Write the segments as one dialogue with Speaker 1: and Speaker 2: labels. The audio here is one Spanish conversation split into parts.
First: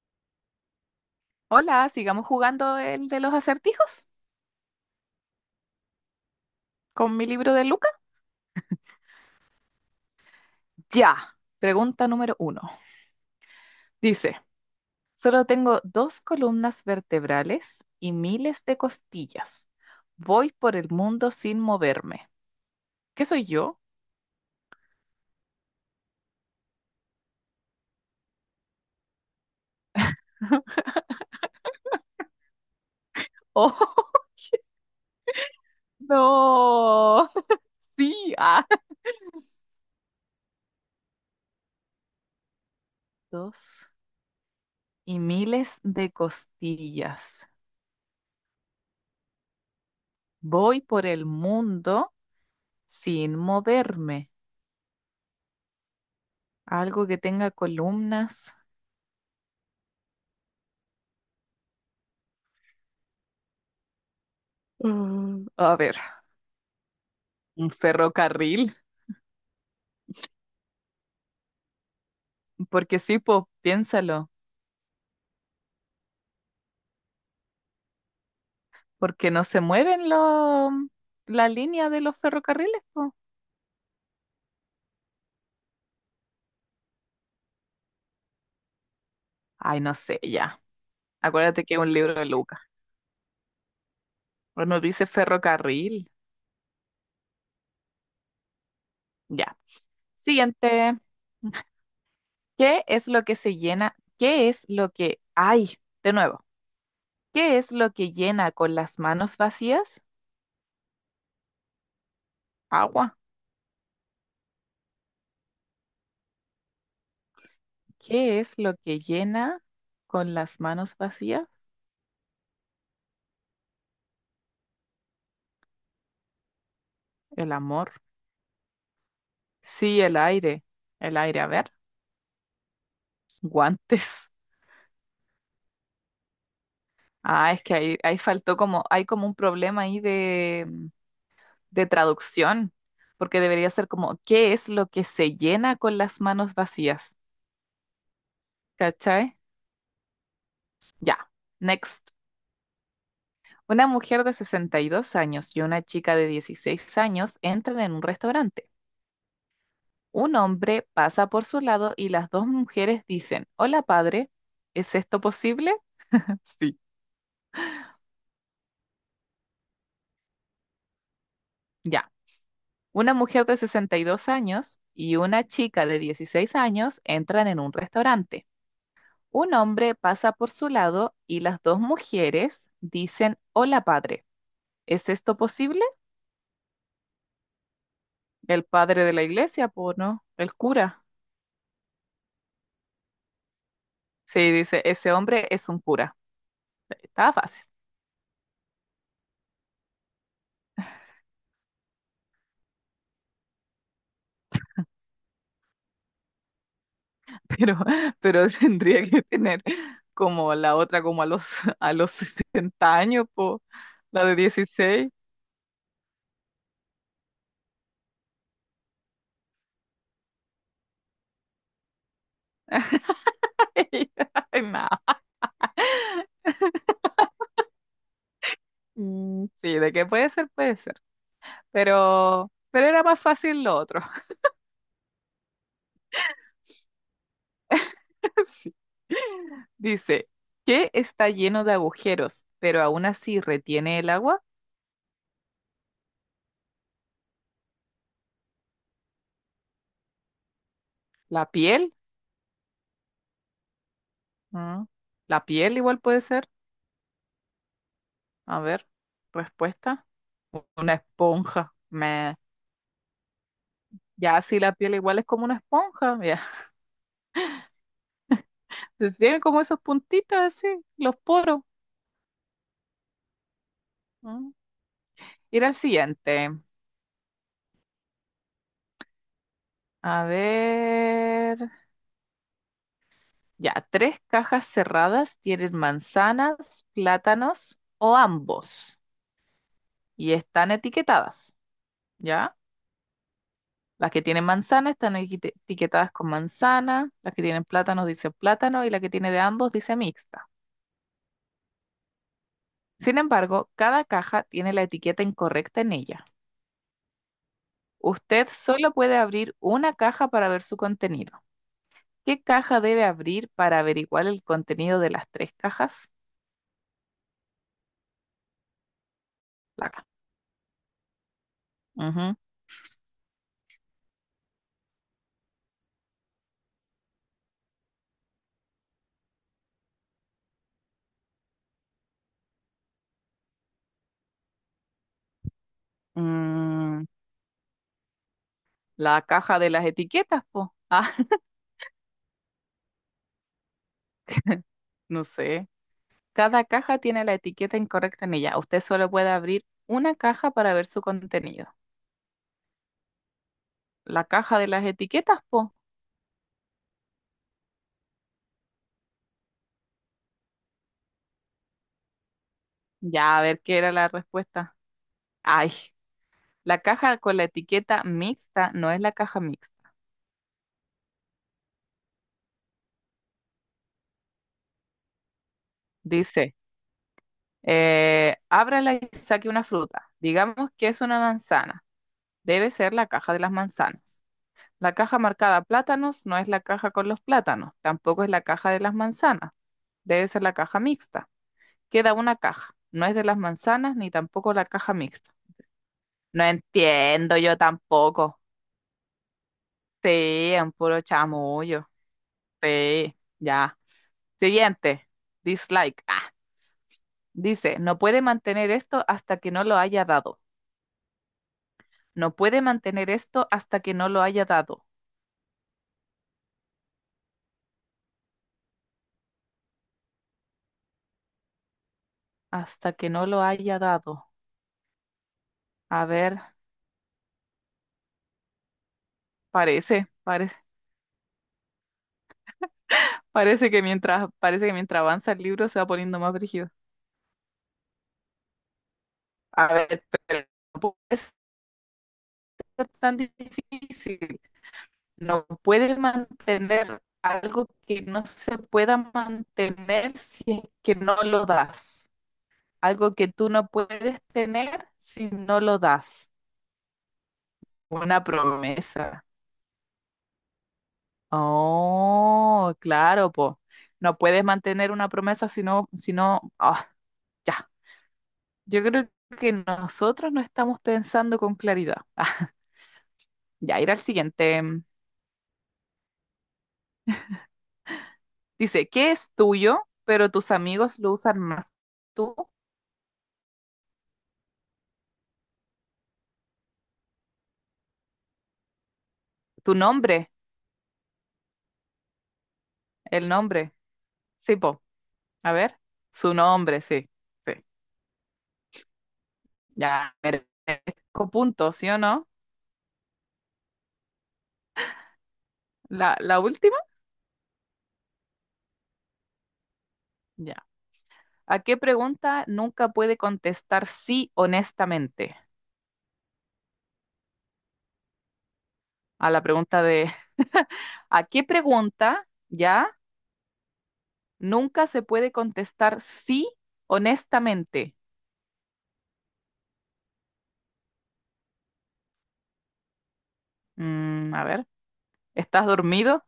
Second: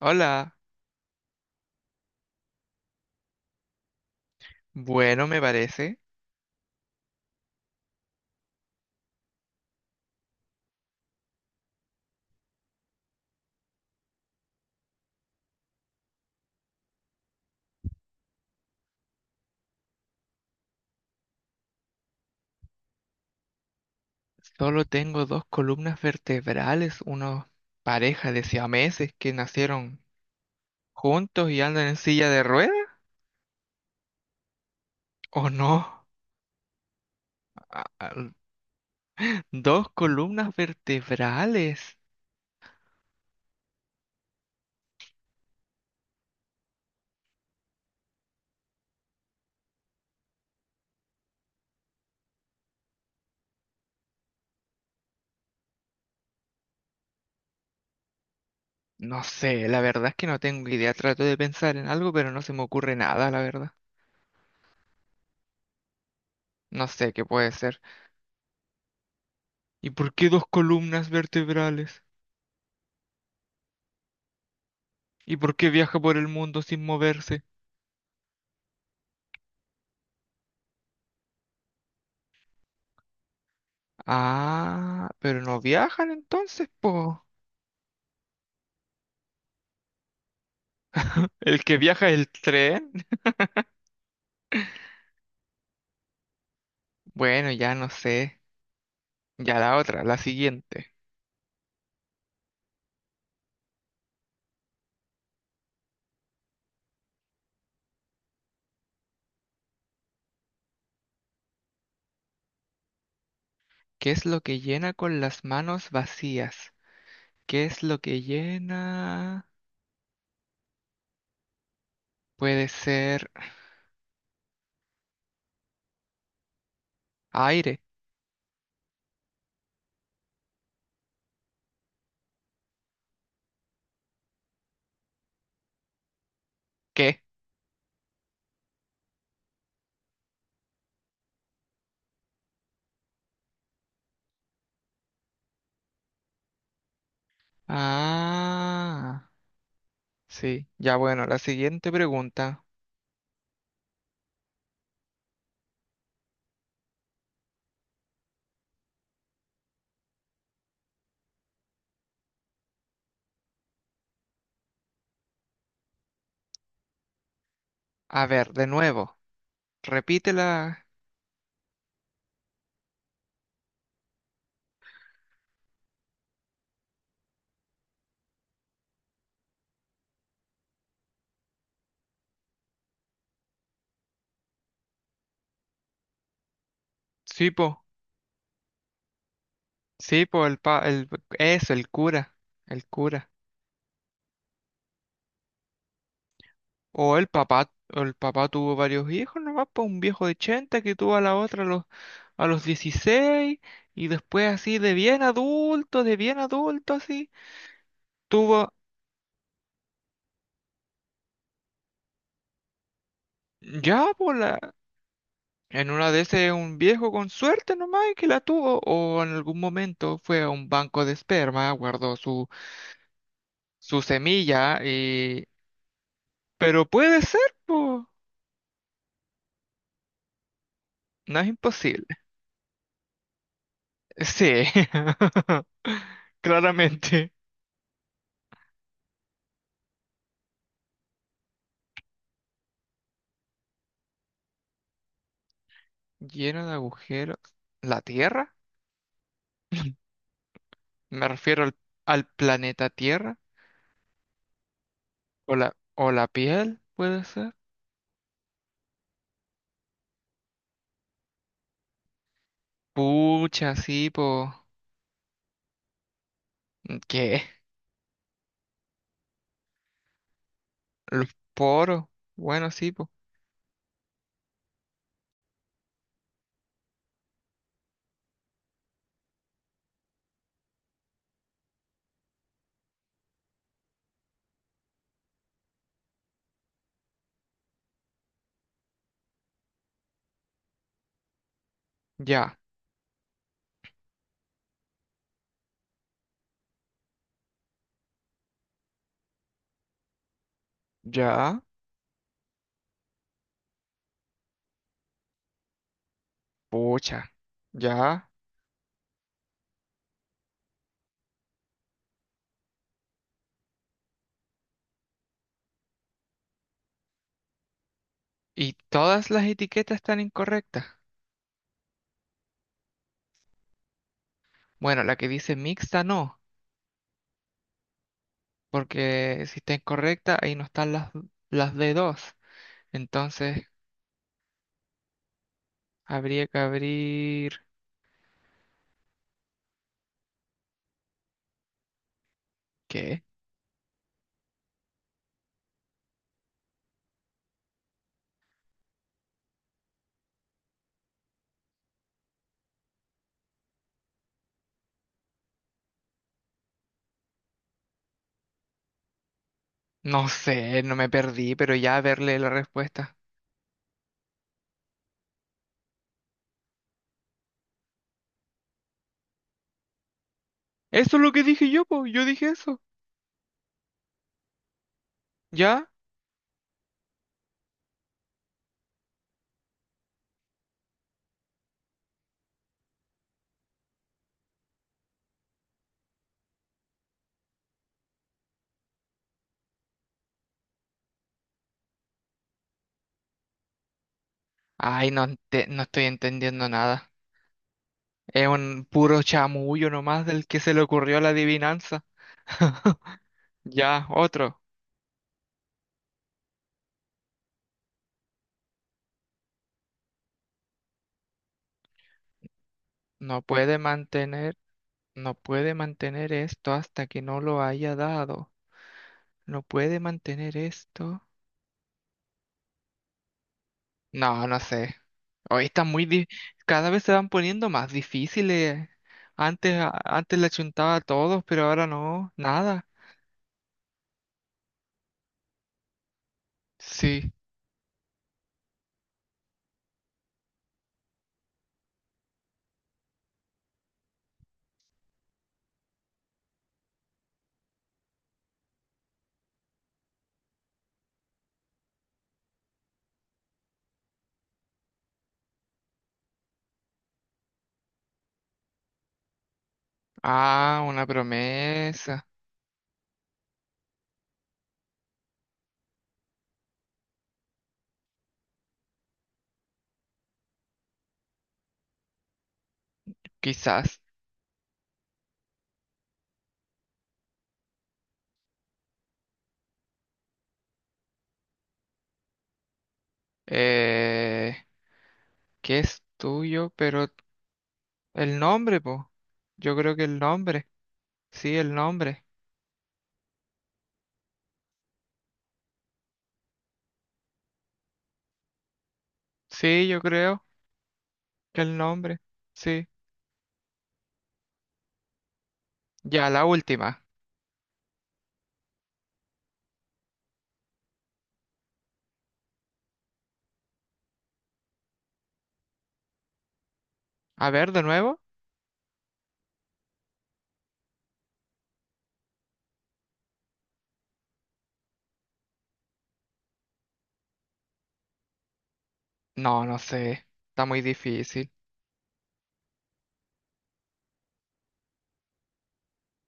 Speaker 1: Hola,
Speaker 2: Hola, sigamos jugando el de los acertijos
Speaker 1: bueno me parece.
Speaker 2: con mi libro de Luca. Ya. Pregunta número 1. Dice, solo tengo dos columnas vertebrales y miles de costillas. Voy por el mundo sin moverme. ¿Qué soy yo?
Speaker 1: Solo tengo dos columnas vertebrales, una pareja de siameses que nacieron juntos y andan en silla de ruedas,
Speaker 2: Oh,
Speaker 1: ¿o no?
Speaker 2: no.
Speaker 1: Ah, ah,
Speaker 2: Sí. Ah.
Speaker 1: dos columnas vertebrales.
Speaker 2: Dos y miles de costillas. Voy por el mundo sin moverme. Algo que tenga columnas.
Speaker 1: No sé, la verdad es que no tengo idea. Trato de pensar en algo, pero no se me ocurre nada, la verdad.
Speaker 2: A ver.
Speaker 1: No sé qué puede
Speaker 2: Un
Speaker 1: ser.
Speaker 2: ferrocarril,
Speaker 1: ¿Y por qué dos columnas vertebrales?
Speaker 2: porque sí, pues piénsalo,
Speaker 1: ¿Y por qué viaja por el mundo sin moverse?
Speaker 2: porque no se mueven los la línea de los ferrocarriles, po.
Speaker 1: Ah, pero no viajan entonces, po.
Speaker 2: Ay, no sé, ya.
Speaker 1: El
Speaker 2: Acuérdate que
Speaker 1: que
Speaker 2: es un
Speaker 1: viaja
Speaker 2: libro de
Speaker 1: el
Speaker 2: Lucas.
Speaker 1: tren.
Speaker 2: Bueno, dice ferrocarril.
Speaker 1: Bueno, ya no sé.
Speaker 2: Ya.
Speaker 1: Ya la otra, la siguiente.
Speaker 2: Siguiente. ¿Qué es lo que se llena? ¿Qué es lo que... Ay, de nuevo. ¿Qué es lo que llena con las manos vacías? Agua.
Speaker 1: ¿Qué es lo que llena con las manos vacías? ¿Qué es lo que
Speaker 2: ¿Qué es lo que
Speaker 1: llena?
Speaker 2: llena con las manos vacías?
Speaker 1: Puede ser
Speaker 2: El
Speaker 1: aire.
Speaker 2: amor. Sí, el aire. El aire, a ver. Guantes.
Speaker 1: ¿Qué?
Speaker 2: Ah, es que ahí faltó como, hay como un problema ahí de, de traducción, porque debería ser como, ¿qué es lo que se llena con las manos vacías?
Speaker 1: Ah,
Speaker 2: ¿Cachai?
Speaker 1: sí. Ya
Speaker 2: Ya,
Speaker 1: bueno, la siguiente
Speaker 2: next.
Speaker 1: pregunta.
Speaker 2: Una mujer de 62 años y una chica de 16 años entran en un restaurante. Un hombre pasa por su lado y las dos mujeres dicen, hola, padre, ¿es esto posible? Sí.
Speaker 1: A ver, de nuevo. Repítela.
Speaker 2: Ya. Una mujer de 62 años y una chica de 16 años entran en un restaurante. Un hombre pasa por su lado y las dos mujeres dicen, hola, padre. ¿Es esto posible?
Speaker 1: Sí, po.
Speaker 2: El padre de la iglesia, pues no,
Speaker 1: Sí, po,
Speaker 2: el
Speaker 1: el pa,
Speaker 2: cura.
Speaker 1: el, eso, el cura. El cura.
Speaker 2: Sí, dice, ese hombre es un cura. Estaba fácil,
Speaker 1: O el papá tuvo varios hijos nomás, pues un viejo de 80 que tuvo a la otra a los 16 y después así de bien adulto así,
Speaker 2: pero, pero
Speaker 1: tuvo
Speaker 2: tendría que tener como la otra, como a los, a los 60 años, pues,
Speaker 1: ya
Speaker 2: la
Speaker 1: por
Speaker 2: de
Speaker 1: la...
Speaker 2: 16.
Speaker 1: En una de esas un viejo con suerte nomás y que la tuvo o en algún momento fue a un banco de esperma, guardó su, su
Speaker 2: Ay,
Speaker 1: semilla
Speaker 2: no.
Speaker 1: y... Pero puede ser, pues,
Speaker 2: Sí, de qué puede ser, puede ser.
Speaker 1: no es imposible.
Speaker 2: Pero era más fácil lo otro.
Speaker 1: Sí, claramente.
Speaker 2: Sí. Dice, ¿qué está lleno de agujeros, pero aún así retiene el agua?
Speaker 1: Lleno de agujeros. ¿La Tierra? Me
Speaker 2: ¿La
Speaker 1: refiero al,
Speaker 2: piel?
Speaker 1: al planeta Tierra.
Speaker 2: Mm, ¿La piel igual
Speaker 1: O
Speaker 2: puede
Speaker 1: la
Speaker 2: ser?
Speaker 1: piel, puede ser.
Speaker 2: A ver, respuesta. Una esponja. Meh.
Speaker 1: Pucha, sí,
Speaker 2: Ya,
Speaker 1: po.
Speaker 2: sí, la piel igual es como una esponja. Ya.
Speaker 1: ¿Qué?
Speaker 2: Entonces tiene como esos puntitos así, los
Speaker 1: Los
Speaker 2: poros.
Speaker 1: poros. Bueno, sí, po.
Speaker 2: Mm. Ir al siguiente. A ver. Ya, tres cajas cerradas tienen manzanas, plátanos o ambos y están etiquetadas, ¿ya?
Speaker 1: Ya,
Speaker 2: Las que tienen manzana están etiquetadas con manzana, las que tienen plátanos dicen plátano y la que tiene de ambos dice mixta.
Speaker 1: ya.
Speaker 2: Sin embargo, cada caja tiene la etiqueta incorrecta en ella.
Speaker 1: Pucha, ya.
Speaker 2: Usted solo puede abrir una caja para ver su contenido. ¿Qué caja debe abrir para averiguar el contenido de las tres cajas?
Speaker 1: Y todas las
Speaker 2: La
Speaker 1: etiquetas
Speaker 2: caja.
Speaker 1: están incorrectas. Bueno, la que dice mixta no, porque si está incorrecta, ahí no están las de dos. Entonces, habría que
Speaker 2: Ujú.
Speaker 1: abrir...
Speaker 2: La caja de las etiquetas, po. Ah,
Speaker 1: ¿Qué?
Speaker 2: no sé. Cada caja tiene la etiqueta incorrecta en ella. Usted solo puede abrir una caja para ver su contenido. La caja de las etiquetas, po.
Speaker 1: No sé, no me perdí, pero ya verle la respuesta.
Speaker 2: Ya, a ver qué era la respuesta. Ay, la caja con la etiqueta mixta no es la caja mixta.
Speaker 1: Eso es lo que dije yo, po. Yo dije eso. ¿Ya?
Speaker 2: Dice, ábrala y saque una fruta. Digamos que es una manzana. Debe ser la caja de las manzanas. La caja marcada plátanos no es la caja con los plátanos, tampoco es la caja de las manzanas, debe ser la caja mixta. Queda una caja, no es de las manzanas ni tampoco la caja
Speaker 1: Ay, no,
Speaker 2: mixta.
Speaker 1: ente- no estoy
Speaker 2: No
Speaker 1: entendiendo nada.
Speaker 2: entiendo yo tampoco.
Speaker 1: Es un puro chamullo nomás del
Speaker 2: Sí,
Speaker 1: que se
Speaker 2: un
Speaker 1: le
Speaker 2: puro
Speaker 1: ocurrió la
Speaker 2: chamullo.
Speaker 1: adivinanza.
Speaker 2: Sí, ya.
Speaker 1: Ya, otro.
Speaker 2: Siguiente, dislike. Ah, dice, no puede mantener esto hasta que no lo haya dado. No puede mantener
Speaker 1: No
Speaker 2: esto
Speaker 1: puede
Speaker 2: hasta que no lo haya
Speaker 1: mantener,
Speaker 2: dado.
Speaker 1: no puede mantener esto hasta que no lo haya dado. No puede mantener esto.
Speaker 2: Hasta que no lo haya dado.
Speaker 1: No, no sé. Hoy está muy
Speaker 2: A
Speaker 1: di-
Speaker 2: ver,
Speaker 1: cada vez se van poniendo más difíciles. Antes, a-
Speaker 2: parece,
Speaker 1: antes le
Speaker 2: parece.
Speaker 1: chuntaba a todos, pero ahora no, nada.
Speaker 2: Parece que mientras avanza el libro se va poniendo más brígido.
Speaker 1: Sí.
Speaker 2: A ver, pero no puede ser tan difícil. No puede mantener algo que no se pueda mantener si es que no lo das. Algo que tú no puedes tener si no lo das. Una promesa.
Speaker 1: Ah, una promesa.
Speaker 2: Oh, claro, po. No puedes mantener una promesa si no, si no, ah, ya. Yo creo que nosotros no estamos pensando con claridad. Ah, ya, ir
Speaker 1: Quizás.
Speaker 2: al siguiente. Dice, ¿qué es tuyo, pero tus amigos lo usan más? Tú,
Speaker 1: Eh, ¿Qué es tuyo? Pero el nombre, po.
Speaker 2: tu
Speaker 1: Yo creo que el
Speaker 2: nombre,
Speaker 1: nombre. Sí, el nombre.
Speaker 2: el nombre. Sí, po. A ver, su nombre, sí. Sí.
Speaker 1: Sí, yo
Speaker 2: Ya,
Speaker 1: creo
Speaker 2: merezco
Speaker 1: que el
Speaker 2: puntos, ¿sí o
Speaker 1: nombre.
Speaker 2: no?
Speaker 1: Sí.
Speaker 2: La,
Speaker 1: Ya,
Speaker 2: la
Speaker 1: la
Speaker 2: última,
Speaker 1: última.
Speaker 2: ya. ¿A qué pregunta nunca puede contestar sí honestamente?
Speaker 1: A ver, de nuevo.
Speaker 2: A la pregunta de, ¿a qué pregunta, ya? Nunca se puede contestar sí honestamente.
Speaker 1: No, no sé. Está muy difícil.
Speaker 2: A ver, ¿estás dormido?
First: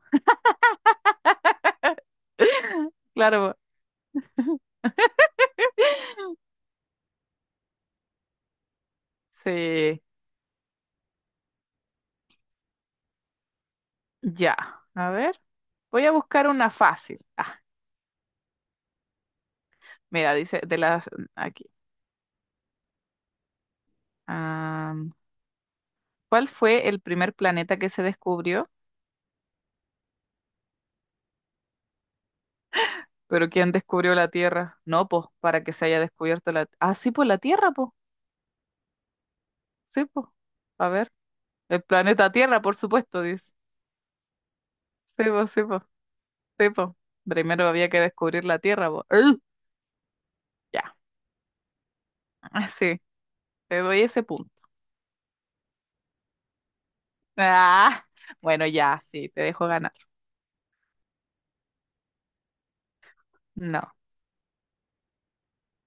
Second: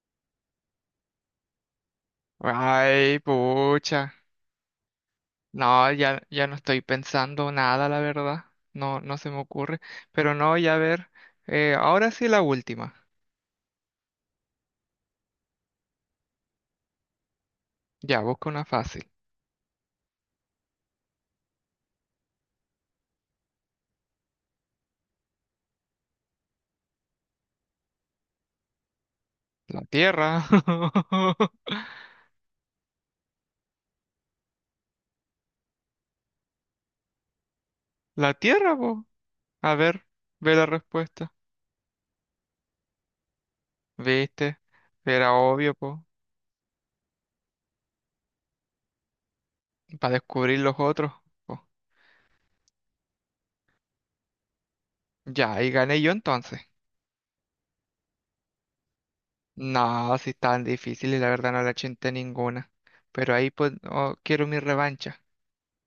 Speaker 1: Ay,
Speaker 2: Claro,
Speaker 1: pucha. No, ya, ya no estoy pensando nada, la verdad. No, no se me ocurre.
Speaker 2: sí.
Speaker 1: Pero no, ya a ver. Ahora sí la última.
Speaker 2: Ya, a ver. Voy a buscar una fácil. Ah,
Speaker 1: Ya, busco una fácil.
Speaker 2: mira, dice de las aquí. Am, ¿Cuál fue el primer planeta que se descubrió?
Speaker 1: La Tierra.
Speaker 2: ¿Pero quién descubrió la Tierra? No, pues, para que se haya descubierto la... Ah, sí, pues la Tierra, pues.
Speaker 1: La Tierra, po. A
Speaker 2: Sí,
Speaker 1: ver,
Speaker 2: pues.
Speaker 1: ve la
Speaker 2: A ver.
Speaker 1: respuesta.
Speaker 2: El planeta Tierra, por supuesto, dice.
Speaker 1: ¿Viste?
Speaker 2: Sí,
Speaker 1: Era
Speaker 2: pues, sí,
Speaker 1: obvio,
Speaker 2: pues.
Speaker 1: po.
Speaker 2: Sí, pues. Primero había que descubrir la Tierra, pues. ¡Ugh!
Speaker 1: Para descubrir los
Speaker 2: Ya.
Speaker 1: otros, po.
Speaker 2: Ah, sí, te doy ese punto.
Speaker 1: Ya, y gané yo entonces.
Speaker 2: Ah, bueno, ya, sí, te dejo ganar.
Speaker 1: No, si tan difícil y la verdad no la chinté ninguna. Pero ahí pues
Speaker 2: No,
Speaker 1: oh, quiero mi revancha.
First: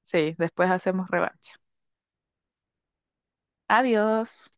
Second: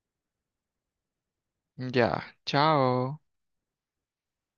Speaker 2: sí, después hacemos revancha.
Speaker 1: Ya, chao.
Speaker 2: Adiós.